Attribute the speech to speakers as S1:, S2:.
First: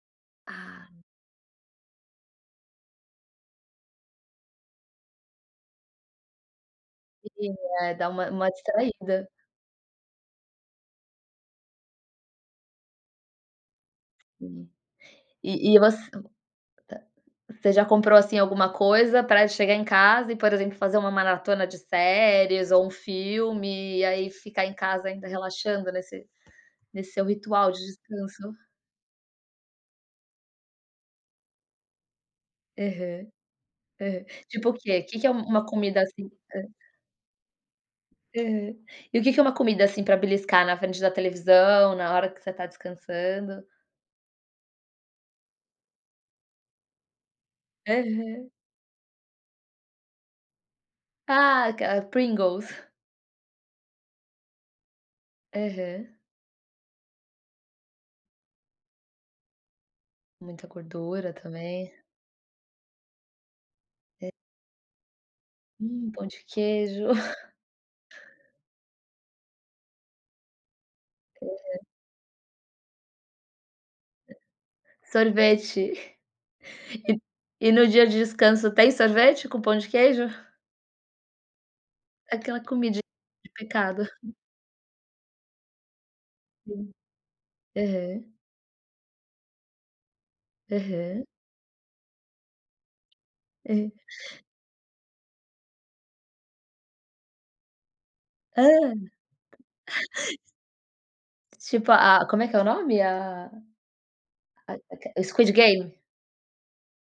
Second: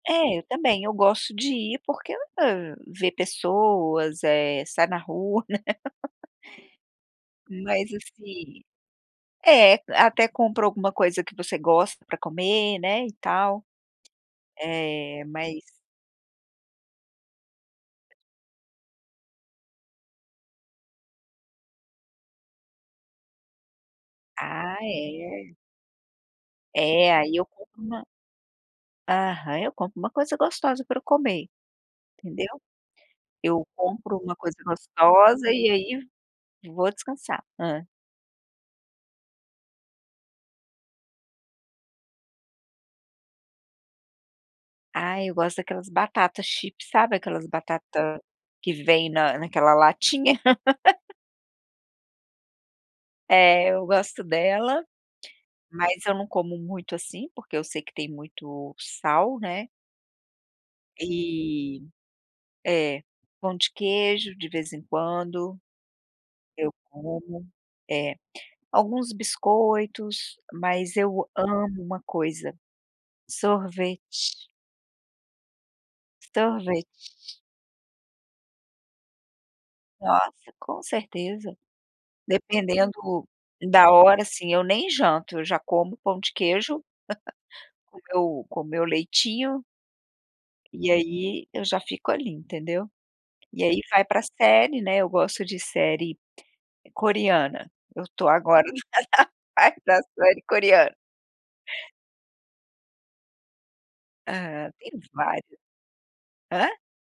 S1: É, eu também, eu
S2: Ah.
S1: gosto de ir, porque, hã, vê pessoas, eh, sai na rua, né.
S2: Sim,
S1: Mas
S2: é, dá uma uma
S1: assim
S2: distraída.
S1: É, até compra alguma coisa que você gosta pra comer, né, e tal,
S2: Sim.
S1: eh, mas
S2: E e você ah. Você já comprou, assim, alguma coisa pra chegar em casa e, por exemplo, fazer uma maratona de séries ou um filme e aí ficar em
S1: Ah,
S2: casa ainda
S1: é.
S2: relaxando nesse nesse
S1: É,
S2: seu
S1: aí eu
S2: ritual de
S1: compro uma
S2: descanso?
S1: Aham, eu compro uma coisa gostosa pra eu comer, entendeu?
S2: Aham.
S1: Eu compro
S2: Aham.
S1: uma coisa
S2: Tipo o quê? Que que é
S1: gostosa
S2: uma
S1: e,
S2: comida
S1: aí,
S2: assim hã?
S1: vou descansar. Hã?
S2: Aham. E o que que é uma comida, assim, pra beliscar na frente da televisão, na hora que você tá descansando?
S1: Ah, eu gosto daquelas batata chips sabe, aquelas batata
S2: Aham.
S1: que vem na naquela latinha.
S2: Ah, cara, Pringles!
S1: É, eu gosto dela, mas
S2: Aham.
S1: eu não como muito assim, porque eu sei que tem muito sal, né?
S2: Muita gordura
S1: E
S2: também.
S1: É. Pão de
S2: É.
S1: queijo, de vez em quando,
S2: Hum, pão de
S1: eu
S2: queijo.
S1: como. É. Alguns biscoitos, mas eu
S2: Aham.
S1: amo uma coisa: sorvete.
S2: Sorvete.
S1: Sorvete.
S2: E e no dia de descanso tem sorvete com pão de queijo?
S1: Nossa, com certeza,
S2: Aquela
S1: dependendo
S2: comidin
S1: da
S2: repicada.
S1: hora assim, eu nem janto eu já como pão de queijo
S2: Sim.
S1: com
S2: Aham.
S1: meu com meu leitinho e
S2: Aham.
S1: aí eu já fico ali, entendeu? E aí,
S2: Aham.
S1: vai pra série, né. Eu gosto de série coreana. Eu tô
S2: Hã?
S1: agora na fase da série coreana.
S2: Tipo a como é que é o nome? A a
S1: Aham, tem
S2: a que o Squid
S1: várias.
S2: Game?
S1: Hã?